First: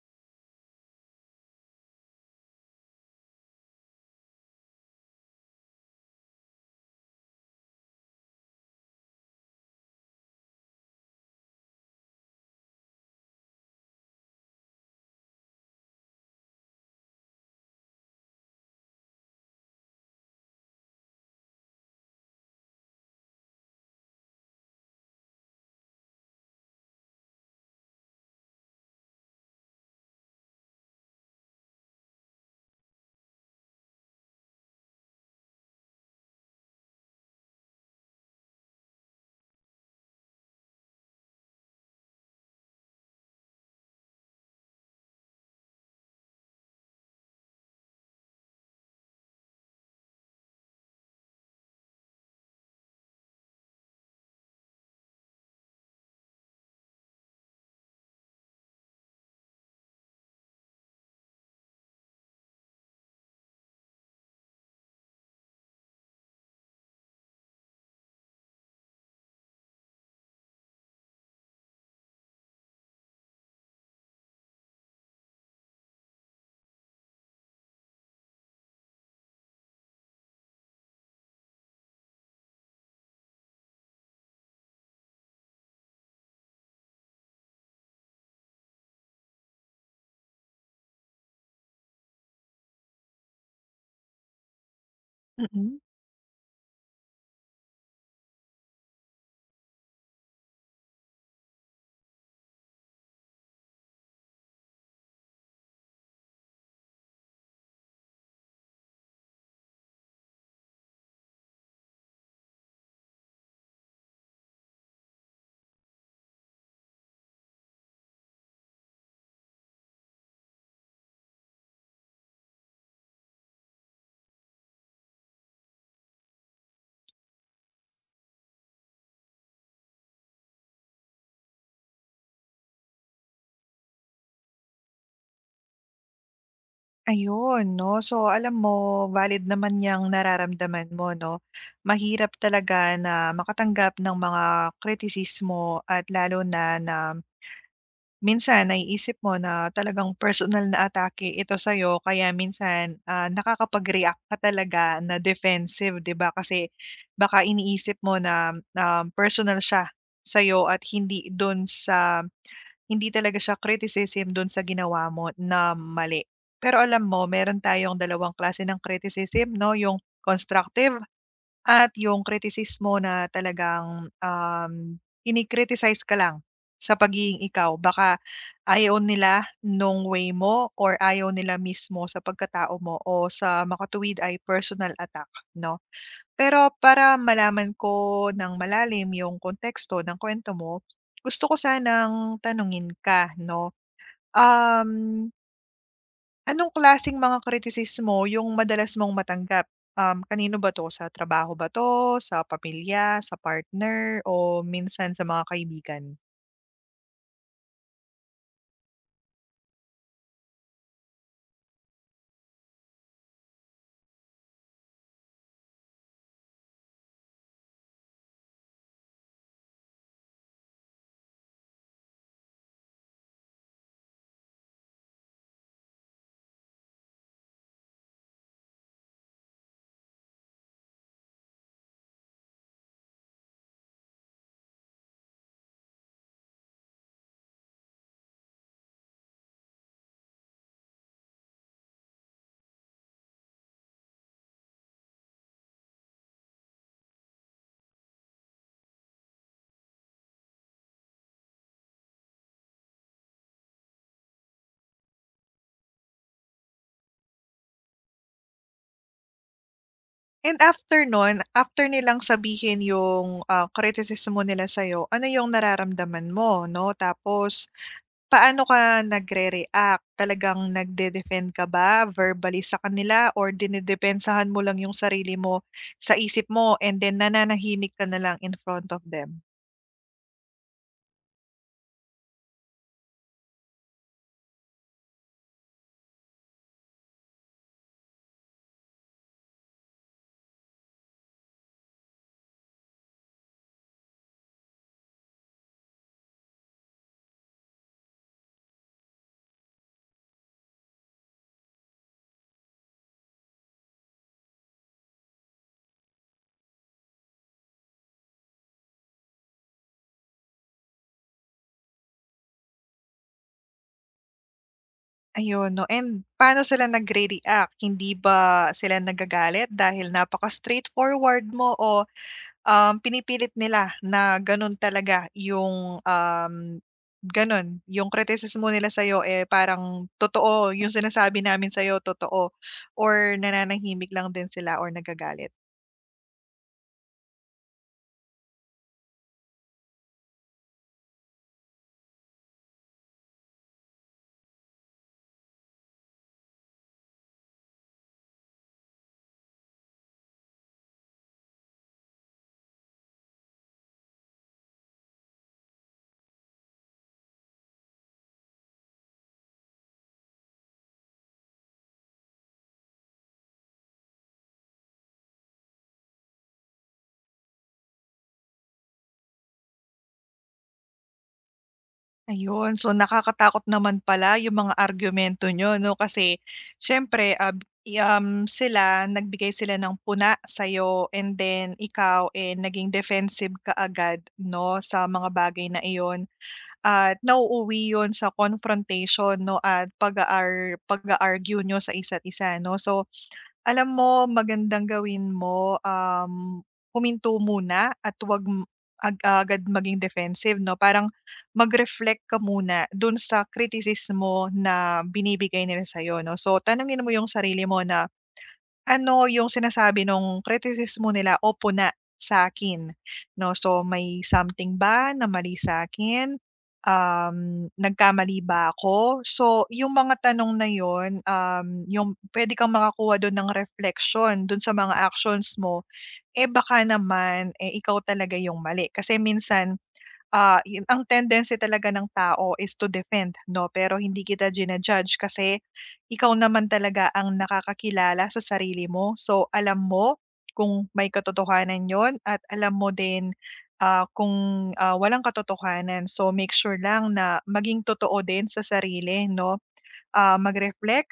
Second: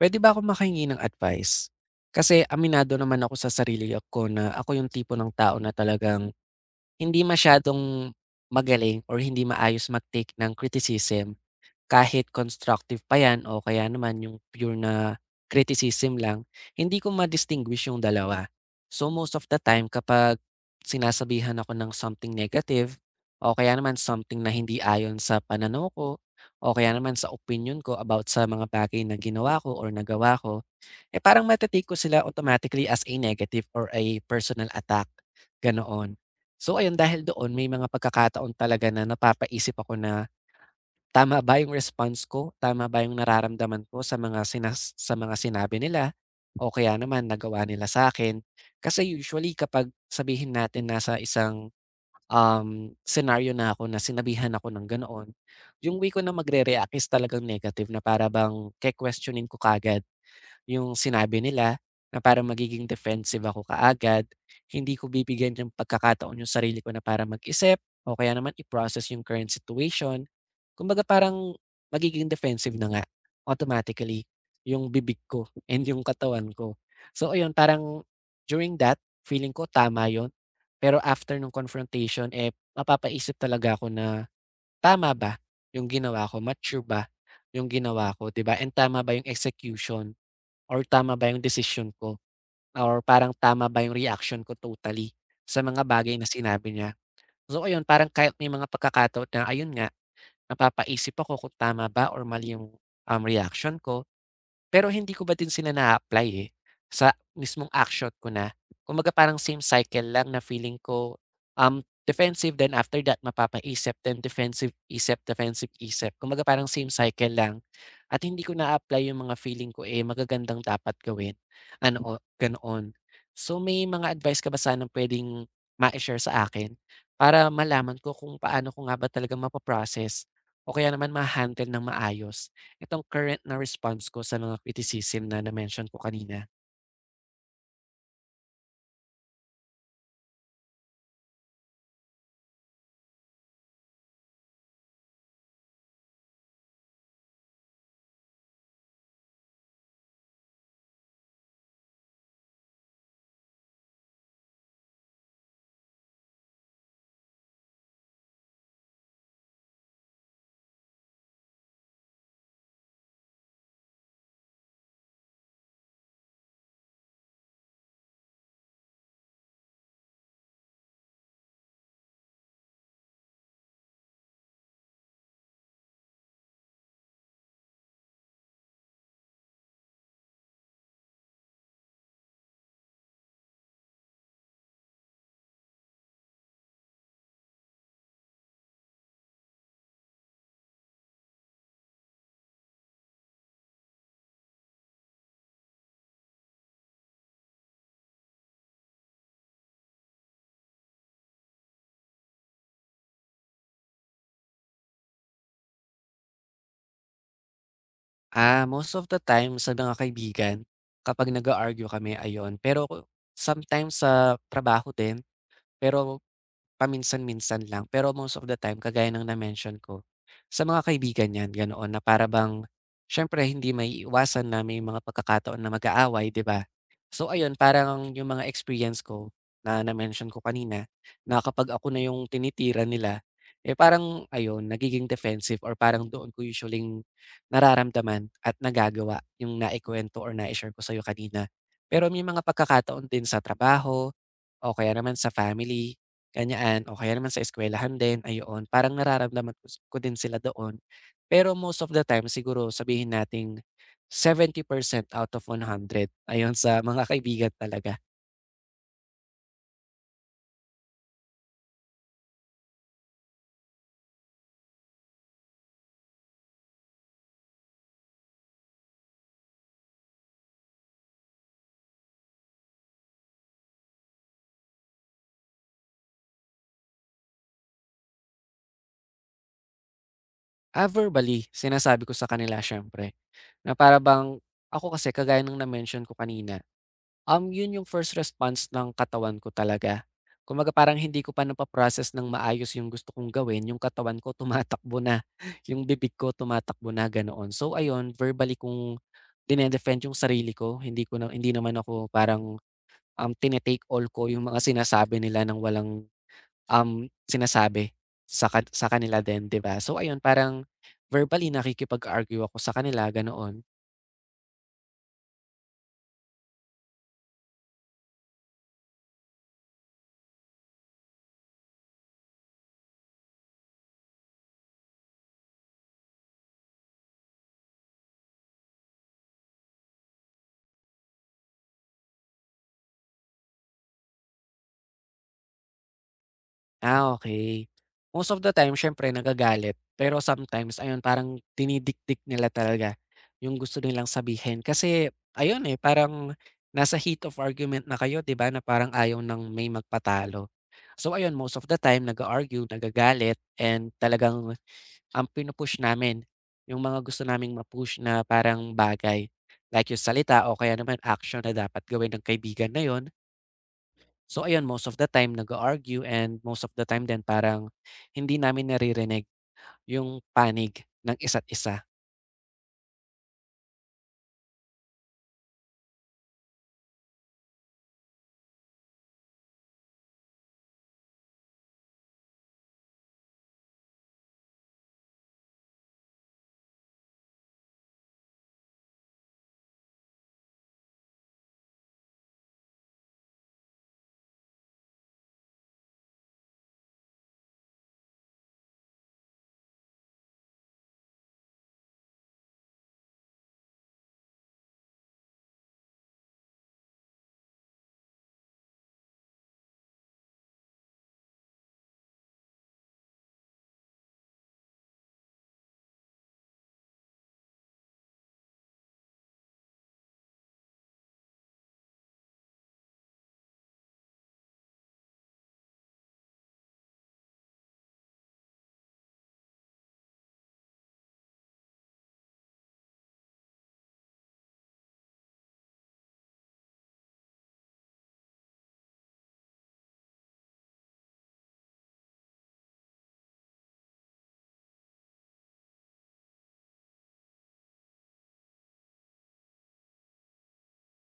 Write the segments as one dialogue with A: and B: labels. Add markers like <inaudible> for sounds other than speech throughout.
A: Puwede ba ako makahingi ng advice? Kasi aminado naman ako sa sarili ko na ako yung tipo ng tao na talagang hindi masyadong magaling or hindi maayos mag-take ng criticism. Kahit constructive pa 'yan o kaya naman yung pure na criticism lang, hindi ko ma-distinguish yung dalawa. So most of the time kapag sinasabihan ako ng something negative o kaya naman something na hindi ayon sa pananaw ko o kaya naman sa opinion ko about sa mga bagay na ginawa ko or nagawa ko, eh, parang mata ko sila automatically as a negative or a personal attack, ganoon. So ayun, dahil doon may mga pagkakataon talaga na napapaisip ako na tama ba yung response ko? Tama ba yung nararamdaman ko sa mga sinabi nila o kaya naman nagawa nila sa akin? Kasi usually kapag sabihin natin nasa isang, scenario na ako na sinabihan ako ng ganoon, yung way ko na magre-react is talagang negative, na para bang ke-questionin ko kagad yung sinabi nila, na parang magiging defensive ako kaagad. Hindi ko bibigyan ng pagkakataon yung sarili ko na para mag-isip o kaya naman i-process yung current situation. Kumbaga parang magiging defensive na nga automatically yung bibig ko <laughs> and yung katawan ko. So ayun, parang during that, feeling ko tama yon. Pero after ng confrontation, eh, mapapaisip talaga ako na tama ba yung ginawa ko, mature ba yung ginawa ko, 'di ba? And tama ba yung execution or tama ba yung decision ko or parang tama ba yung reaction ko totally sa
B: Mm.
A: mga bagay na sinabi niya. So ayun, parang kahit may mga pagkakataon na ayun nga, napapaisip ako kung tama ba or mali yung, reaction ko. Pero hindi ko ba din sila na apply, eh, sa mismong action ko na. Kumbaga parang same cycle lang na feeling ko, defensive then after that mapapaisip, then defensive isip, defensive isip. Kumbaga parang same cycle lang at hindi ko na apply yung mga feeling ko, eh, magagandang dapat gawin, ano, ganoon. So may mga advice ka ba sanang puwedeng ma share sa akin para malaman ko kung paano ko nga ba talaga mapaprocess o kaya naman ma-handle ng maayos itong current na response ko sa mga criticism na na-mention ko kanina?
B: Ayun 'no. So, alam mo valid naman yung nararamdaman mo 'no. Mahirap talaga na makatanggap ng mga kritisismo at lalo na na Minsan naiisip mo na talagang personal na atake ito sa'yo kaya minsan, nakakapag-react ka talaga na defensive 'di ba? Kasi baka iniisip mo na, personal siya sa'yo at hindi talaga siya criticism dun sa ginawa mo na mali. Pero alam mo meron tayong dalawang klase ng criticism 'no, yung constructive at yung kritisismo na talagang, kini-criticize ka lang sa pagiging ikaw. Baka ayaw nila nung way mo or ayaw nila mismo sa pagkatao mo o sa makatuwid ay personal attack, 'no? Pero para malaman ko ng malalim yung konteksto ng kwento mo, gusto ko sanang tanungin ka, 'no? Um Anong klaseng mga kritisismo yung madalas mong matanggap? Kanino ba 'to, sa trabaho ba 'to, sa pamilya, sa partner, o minsan sa mga kaibigan?
A: Ah, most of the time sa mga kaibigan kapag nag argue kami, ayon. Pero sometimes sa trabaho din, pero paminsan-minsan lang. Pero most of the time kagaya ng na-mention ko, sa mga kaibigan 'yan ganoon. Na para bang siyempre hindi maiiwasan na may mga pagkakataon na mag-aaway, 'di ba? So ayun, parang yung mga experience ko na na-mention ko kanina, na kapag ako na yung tinitira nila, eh, parang ayun, nagiging defensive or parang doon ko usually nararamdaman at nagagawa yung naikuwento or nai-share ko sa'yo kanina. Pero may mga pagkakataon din sa trabaho o kaya naman sa family. Ganyan, o kaya naman sa eskwelahan din, ayoon. Parang nararamdaman ko s- ko din sila doon. Pero most of the time siguro sabihin nating 70% out of 100 ayon sa mga kaibigan talaga.
B: And after nun, after nilang sabihin yung, kritisismo nila sa'yo, ano yung nararamdaman mo 'no? Tapos paano ka nagre-react? Talagang nagde-defend ka ba verbally sa kanila or dinidepensahan mo lang yung sarili mo sa isip mo and then nananahimik ka na lang in front of them?
A: Ah, verbally sinasabi ko sa kanila siyempre. Na para bang ako kasi kagaya ng na-mention ko kanina, yun yung first response ng katawan ko talaga. Kumbaga parang hindi ko pa napa-process ng maayos yung gusto kong gawin, yung katawan ko tumatakbo na, <laughs> yung bibig ko tumatakbo na ganoon. So ayun, verbally kong dine-defend yung sarili ko. Hindi ko na hindi naman ako parang, tine-take all ko yung mga sinasabi nila ng walang, sinasabi sa kanila din, 'di ba? So ayun, parang verbally nakikipag-argue ako sa kanila, ganoon.
B: Ayun 'no, and paano sila nagre-react? Hindi ba sila nagagalit dahil napaka-straightforward mo o, pinipilit nila na gano'n talaga yung, gano'n yung kritisismo nila sa'yo, eh, parang totoo yung sinasabi namin sa'yo totoo or nananahimik lang din sila or nagagalit?
A: Ah, okay. Most of the time siyempre nagagalit, pero sometimes ayun parang dinidikdik nila talaga yung gusto nilang sabihin. Kasi ayun, eh, parang nasa heat of argument na kayo, 'di ba, na parang ayaw ng may magpatalo. So ayun, most of the time nag argue, nagagalit, and talagang ang pinu namin yung mga gusto naming ma, na parang bagay. Like yung salita o kaya naman action na dapat gawin ng kaibigan na yon. So ayun, most of the time nag argue and most of the time din parang hindi namin naririnig yung panig ng isa't isa.
B: Ayun, so nakakatakot naman pala yung mga argumento nyo 'no, kasi siyempre, sila nagbigay ng puna sa'yo and then ikaw, eh, naging defensive ka agad 'no, sa mga bagay na iyon at nauuwi yon sa confrontation 'no, at pag argue nyo sa isa't isa 'no. So alam mo magandang gawin mo, huminto muna at huwag ag-agad maging defensive 'no, parang mag-reflect ka muna dun sa kritisismo na binibigay nila sa'yo 'no. So tanungin mo yung sarili mo na ano yung sinasabi nung kritisismo nila o puna sa akin 'no. So, may something ba na mali sa'kin? Nagkamali ba ako? So, yung mga tanong na yun, yung pwede kang makakuha dun ng refleksyon dun sa mga actions mo, eh, baka naman, eh, ikaw talaga yung mali. Kasi minsan yun ang tendency talaga ng tao is to defend 'no, pero hindi kita ginajudge kasi ikaw naman talaga ang nakakakilala sa sarili mo. So, alam mo kung may katotohanan yon at alam mo din, kung, walang katotohanan. So, make sure lang na maging totoo din sa sarili 'no. Mag-reflect.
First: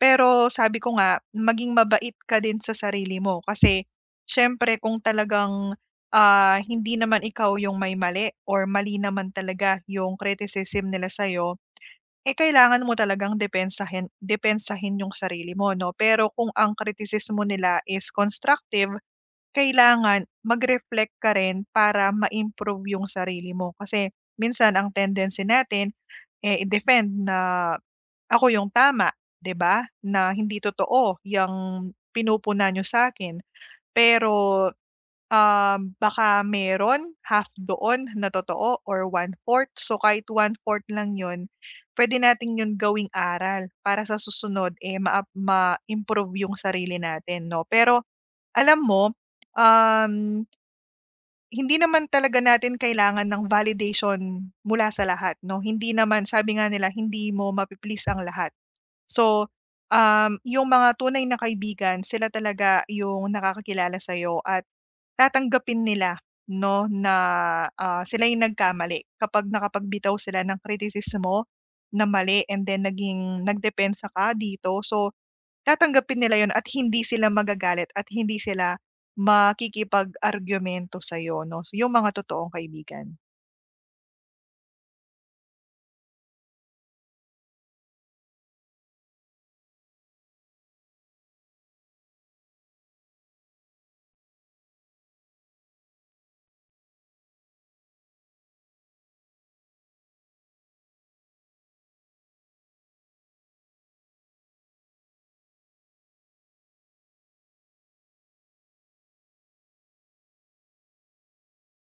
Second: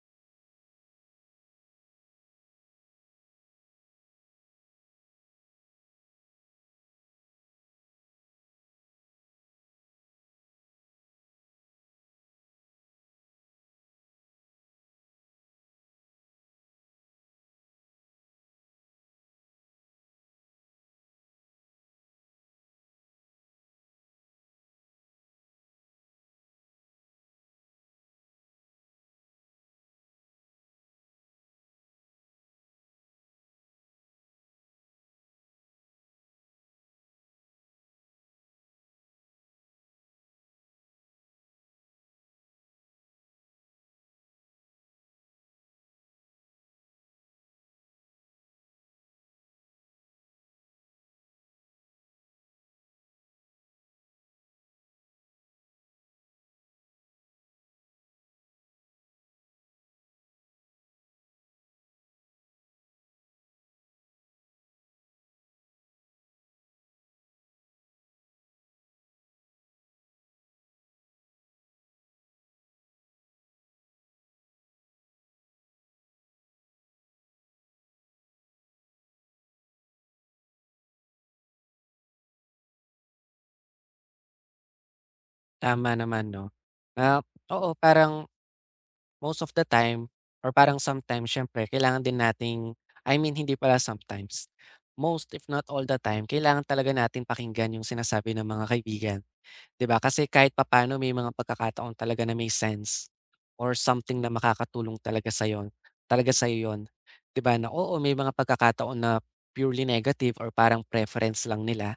B: Pero sabi ko nga, maging mabait ka din sa sarili mo kasi siyempre kung talagang, hindi naman ikaw yung may mali or mali naman talaga yung criticism nila sa'yo, eh, kailangan mo talagang depensahin depensahin yung sarili mo 'no. Pero kung ang kritisismo nila is constructive, kailangan mag-reflect ka rin para ma-improve yung sarili mo. Kasi minsan ang tendency natin, eh, i-defend na ako yung tama, 'di ba, na hindi totoo yang pinupuna nyo sa akin. Pero, baka meron half doon na totoo or one fourth. So, kahit one fourth lang 'yun, pwede natin 'yun gawing aral para sa susunod, eh, maap ma-improve yung sarili natin 'no. Pero alam mo, um, hindi naman talaga natin kailangan ng validation mula sa lahat 'no. Hindi naman sabi nga nila, hindi mo mapi ang lahat. So, yung mga tunay na kaibigan sila talaga yung nakakakilala sa'yo at tatanggapin nila 'no na, sila yung nagkamali kapag nakapagbitaw sila ng kritisismo na mali and then naging nagdepensa ka dito. So, tatanggapin nila yon at hindi sila magagalit at hindi sila makikipag-argumento sa'yo 'no. So, yung mga totoong kaibigan.
A: Tama naman 'no? Ah, oo, parang most of the time or parang sometimes siyempre kailangan din nating— I mean hindi pala sometimes, most if not all the time kailangan talaga natin pakinggan yung sinasabi ng mga kaibigan. 'Di ba kasi kahit papaano may mga pagkakataon talaga na may sense or something na makakatulong talaga sa'yo, talaga sa'yo 'yun. 'Di ba na oo, may mga pagkakataon na purely negative or parang preference lang nila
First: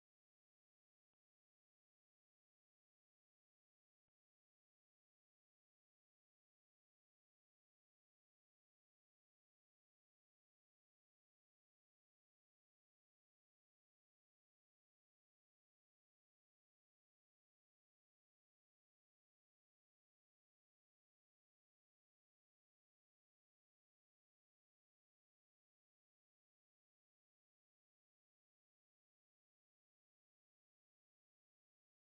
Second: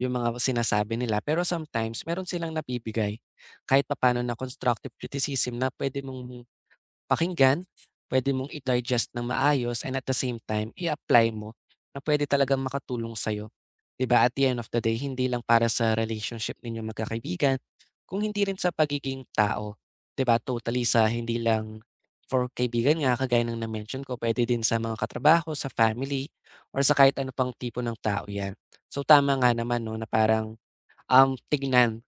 A: yung mga sinasabi nila, pero sometimes meron silang nabibigay kahit papaano na constructive criticism na puwede mong pakinggan, pwede mong i-digest ng maayos, and at the same time i-apply mo na pwede talagang makatulong sa'yo, 'di ba? At the end of the day, hindi lang para sa relationship ninyong magkakaibigan, kung hindi rin sa pagiging tao, 'di ba? Totally sa hindi lang for kaibigan nga kagaya ng na-mention ko, pwede din sa mga katrabaho, sa family, or sa kahit ano pang tipo ng tao 'yan. So tama nga naman 'no, na parang, tignan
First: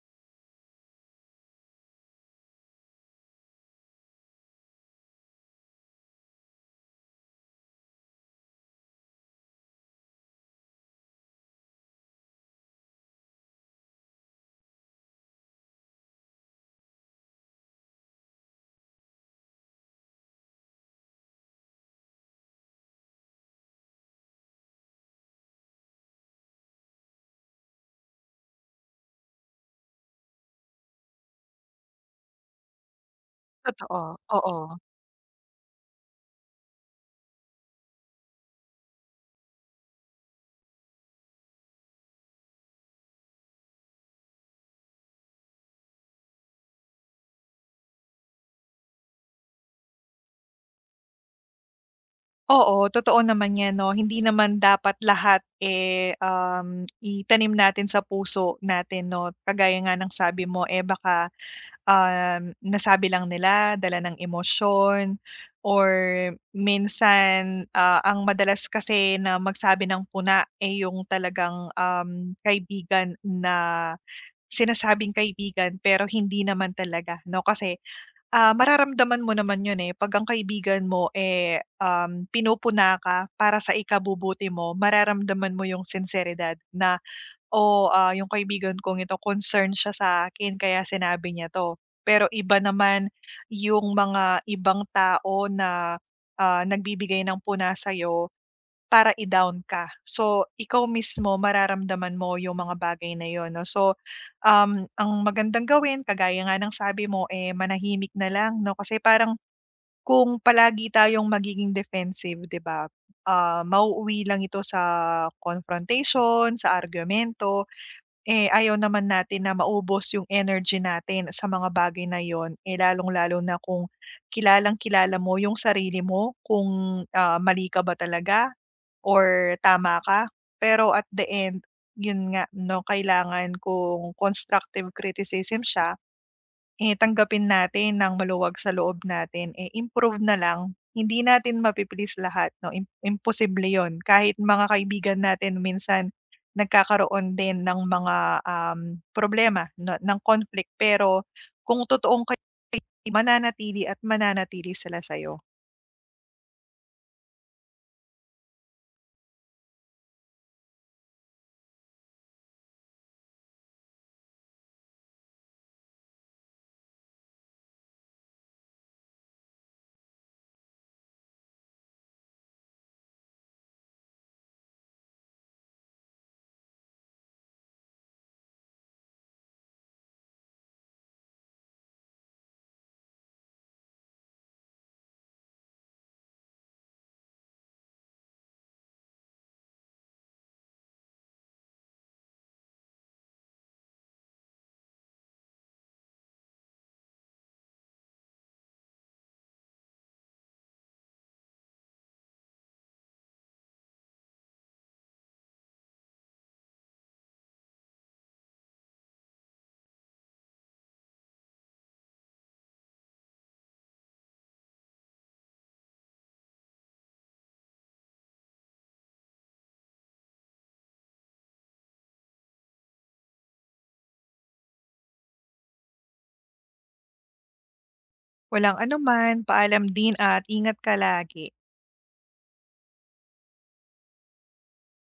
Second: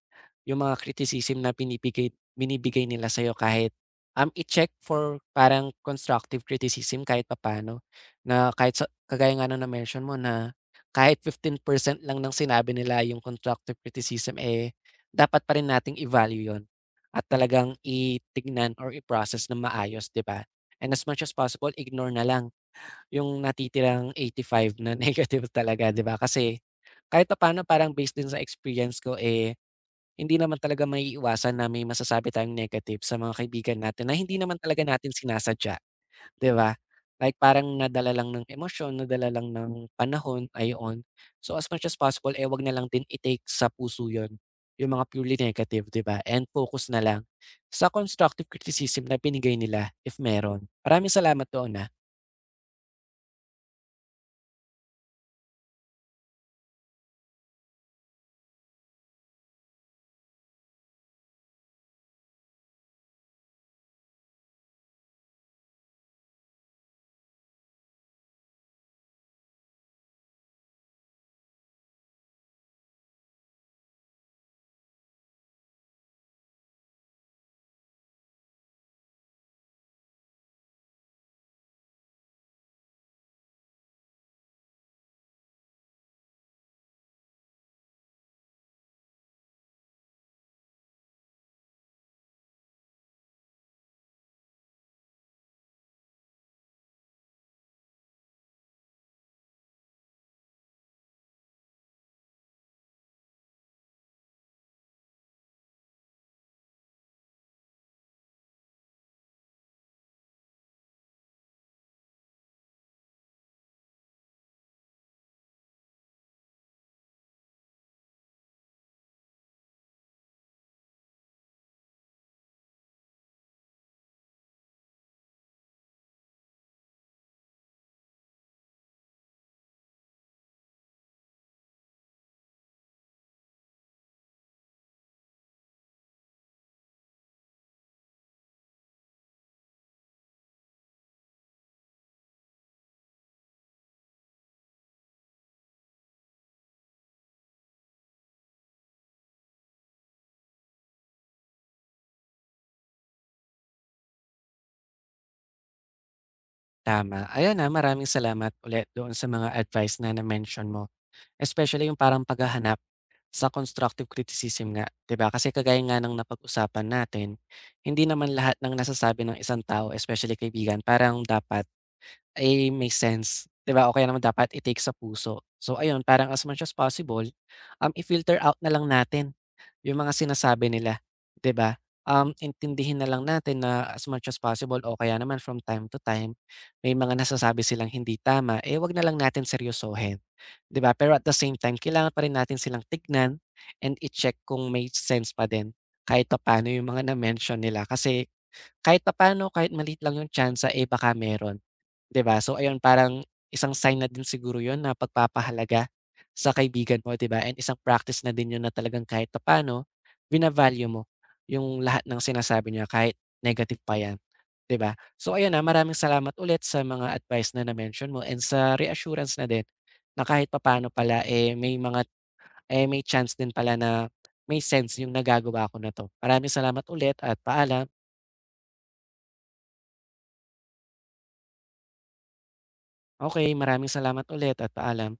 A: yung mga criticism na binibigay binibigay nila sa'yo. Kahit, i-check for parang constructive criticism kahit papaano. Na kahit sa kagaya nga ng na-mention mo na kahit 15% lang ng sinabi nila yung constructive criticism, eh, dapat pa rin nating i-value yun at talagang itignan or i-process ng maayos, 'di ba? And as much as possible, ignore na lang yung natitirang 85 na <laughs> negative talaga, 'di ba? Kasi kahit pa paano parang based din sa experience ko, eh, hindi naman talaga maiiwasan na may masasabi tayong negative sa mga kaibigan
B: Totoo,
A: natin na hindi naman
B: oo.
A: talaga natin sinasadya, 'di ba? Like parang nadala lang ng emosyon, nadala lang ng panahon, ayon. So as much as possible, eh, wag na lang din i-take sa puso 'yon, yung mga purely negative, 'di ba? And focus na lang sa constructive criticism na binigay nila if meron. Maraming salamat doon, na—
B: Oo, totoo naman 'yan 'no. Hindi naman dapat lahat, eh, itanim natin sa puso natin 'no. Kagaya nga ng sabi mo, eh, baka, nasabi lang nila, dala ng emosyon or minsan, ang madalas kasi na magsabi ng puna, eh, yung talagang, kaibigan na sinasabing kaibigan pero hindi naman talaga 'no. Kasi mararamdaman mo naman yun, eh, 'pag ang kaibigan mo, eh, pinupuna ka para sa ikabubuti mo, mararamdaman mo yung sinseridad na, o "Oh, yung kaibigan kong ito concern siya sa akin kaya sinabi niya 'to." Pero iba naman yung mga ibang tao na, nagbibigay ng puna sa'yo para i-down ka. So, ikaw mismo mararamdaman mo yung mga bagay na yun 'no. So, ang magandang gawin kagaya nga ng sabi mo, eh, manahimik na lang 'no, kasi parang kung palagi tayong magiging defensive 'di ba, mauuwi lang ito sa confrontation, sa argumento. Eh, ayaw naman natin na maubos yung energy natin sa mga bagay na yun, eh, lalong-lalo na kung kilalang-kilala mo yung sarili mo kung, mali ka ba talaga or tama ka. Pero at the end, yun nga 'no, kailangan kung constructive criticism siya eh, tanggapin natin ng maluwag sa loob natin, eh, improve na lang. Hindi natin mapi lahat 'no, imposible 'yun. Kahit mga kaibigan natin minsan nagkakaroon din ng mga, um, problema no ng conflict, pero kung totoong kay mananatili at mananatili sila sa'yo.
A: Tama. Ayan, ah, maraming salamat ulit doon sa mga advice na na-mention mo, especially yung parang paghahanap sa constructive criticism nga, 'di ba? Kasi kagaya nga ng napag-usapan natin, hindi naman lahat ng nasasabi ng isang tao, especially kaibigan, parang dapat, eh, may sense, 'di ba, o kaya naman dapat i-take sa puso. So ayun, parang as much as possible, i-filter out na lang natin yung mga sinasabi nila, 'di ba? Um, intindihin na lang natin na as much as possible o kaya naman from time to time, may mga nasasabi silang hindi tama, eh, 'wag na lang natin seryosohin, 'di ba? Pero at the same time, kailangan pa rin natin silang tignan and i-check kung may sense pa din kahit pa paano yung mga na-mention nila. Kasi kahit papaano, kahit maliit lang yung tyansa, eh, baka meron, 'di ba? So ayun, parang isang sign na din siguro yun na pagpapahalaga sa kaibigan mo, 'di ba? And isang practice na din yun na talagang kahit papaano vina mo yung lahat ng sinasabi niya kahit negative pa yan, 'di ba? So ayun, ah, maraming salamat ulit sa mga advice na na-mention mo and sa reassurance na din na kahit papaano pala, eh, may mga— eh, may chance din pala na may sense yung nagagawa ko na 'to. Maraming salamat ulit at paalam.
B: Walang anuman, paalam din at ingat ka lagi.
A: Okay, maraming salamat ulit at paalam.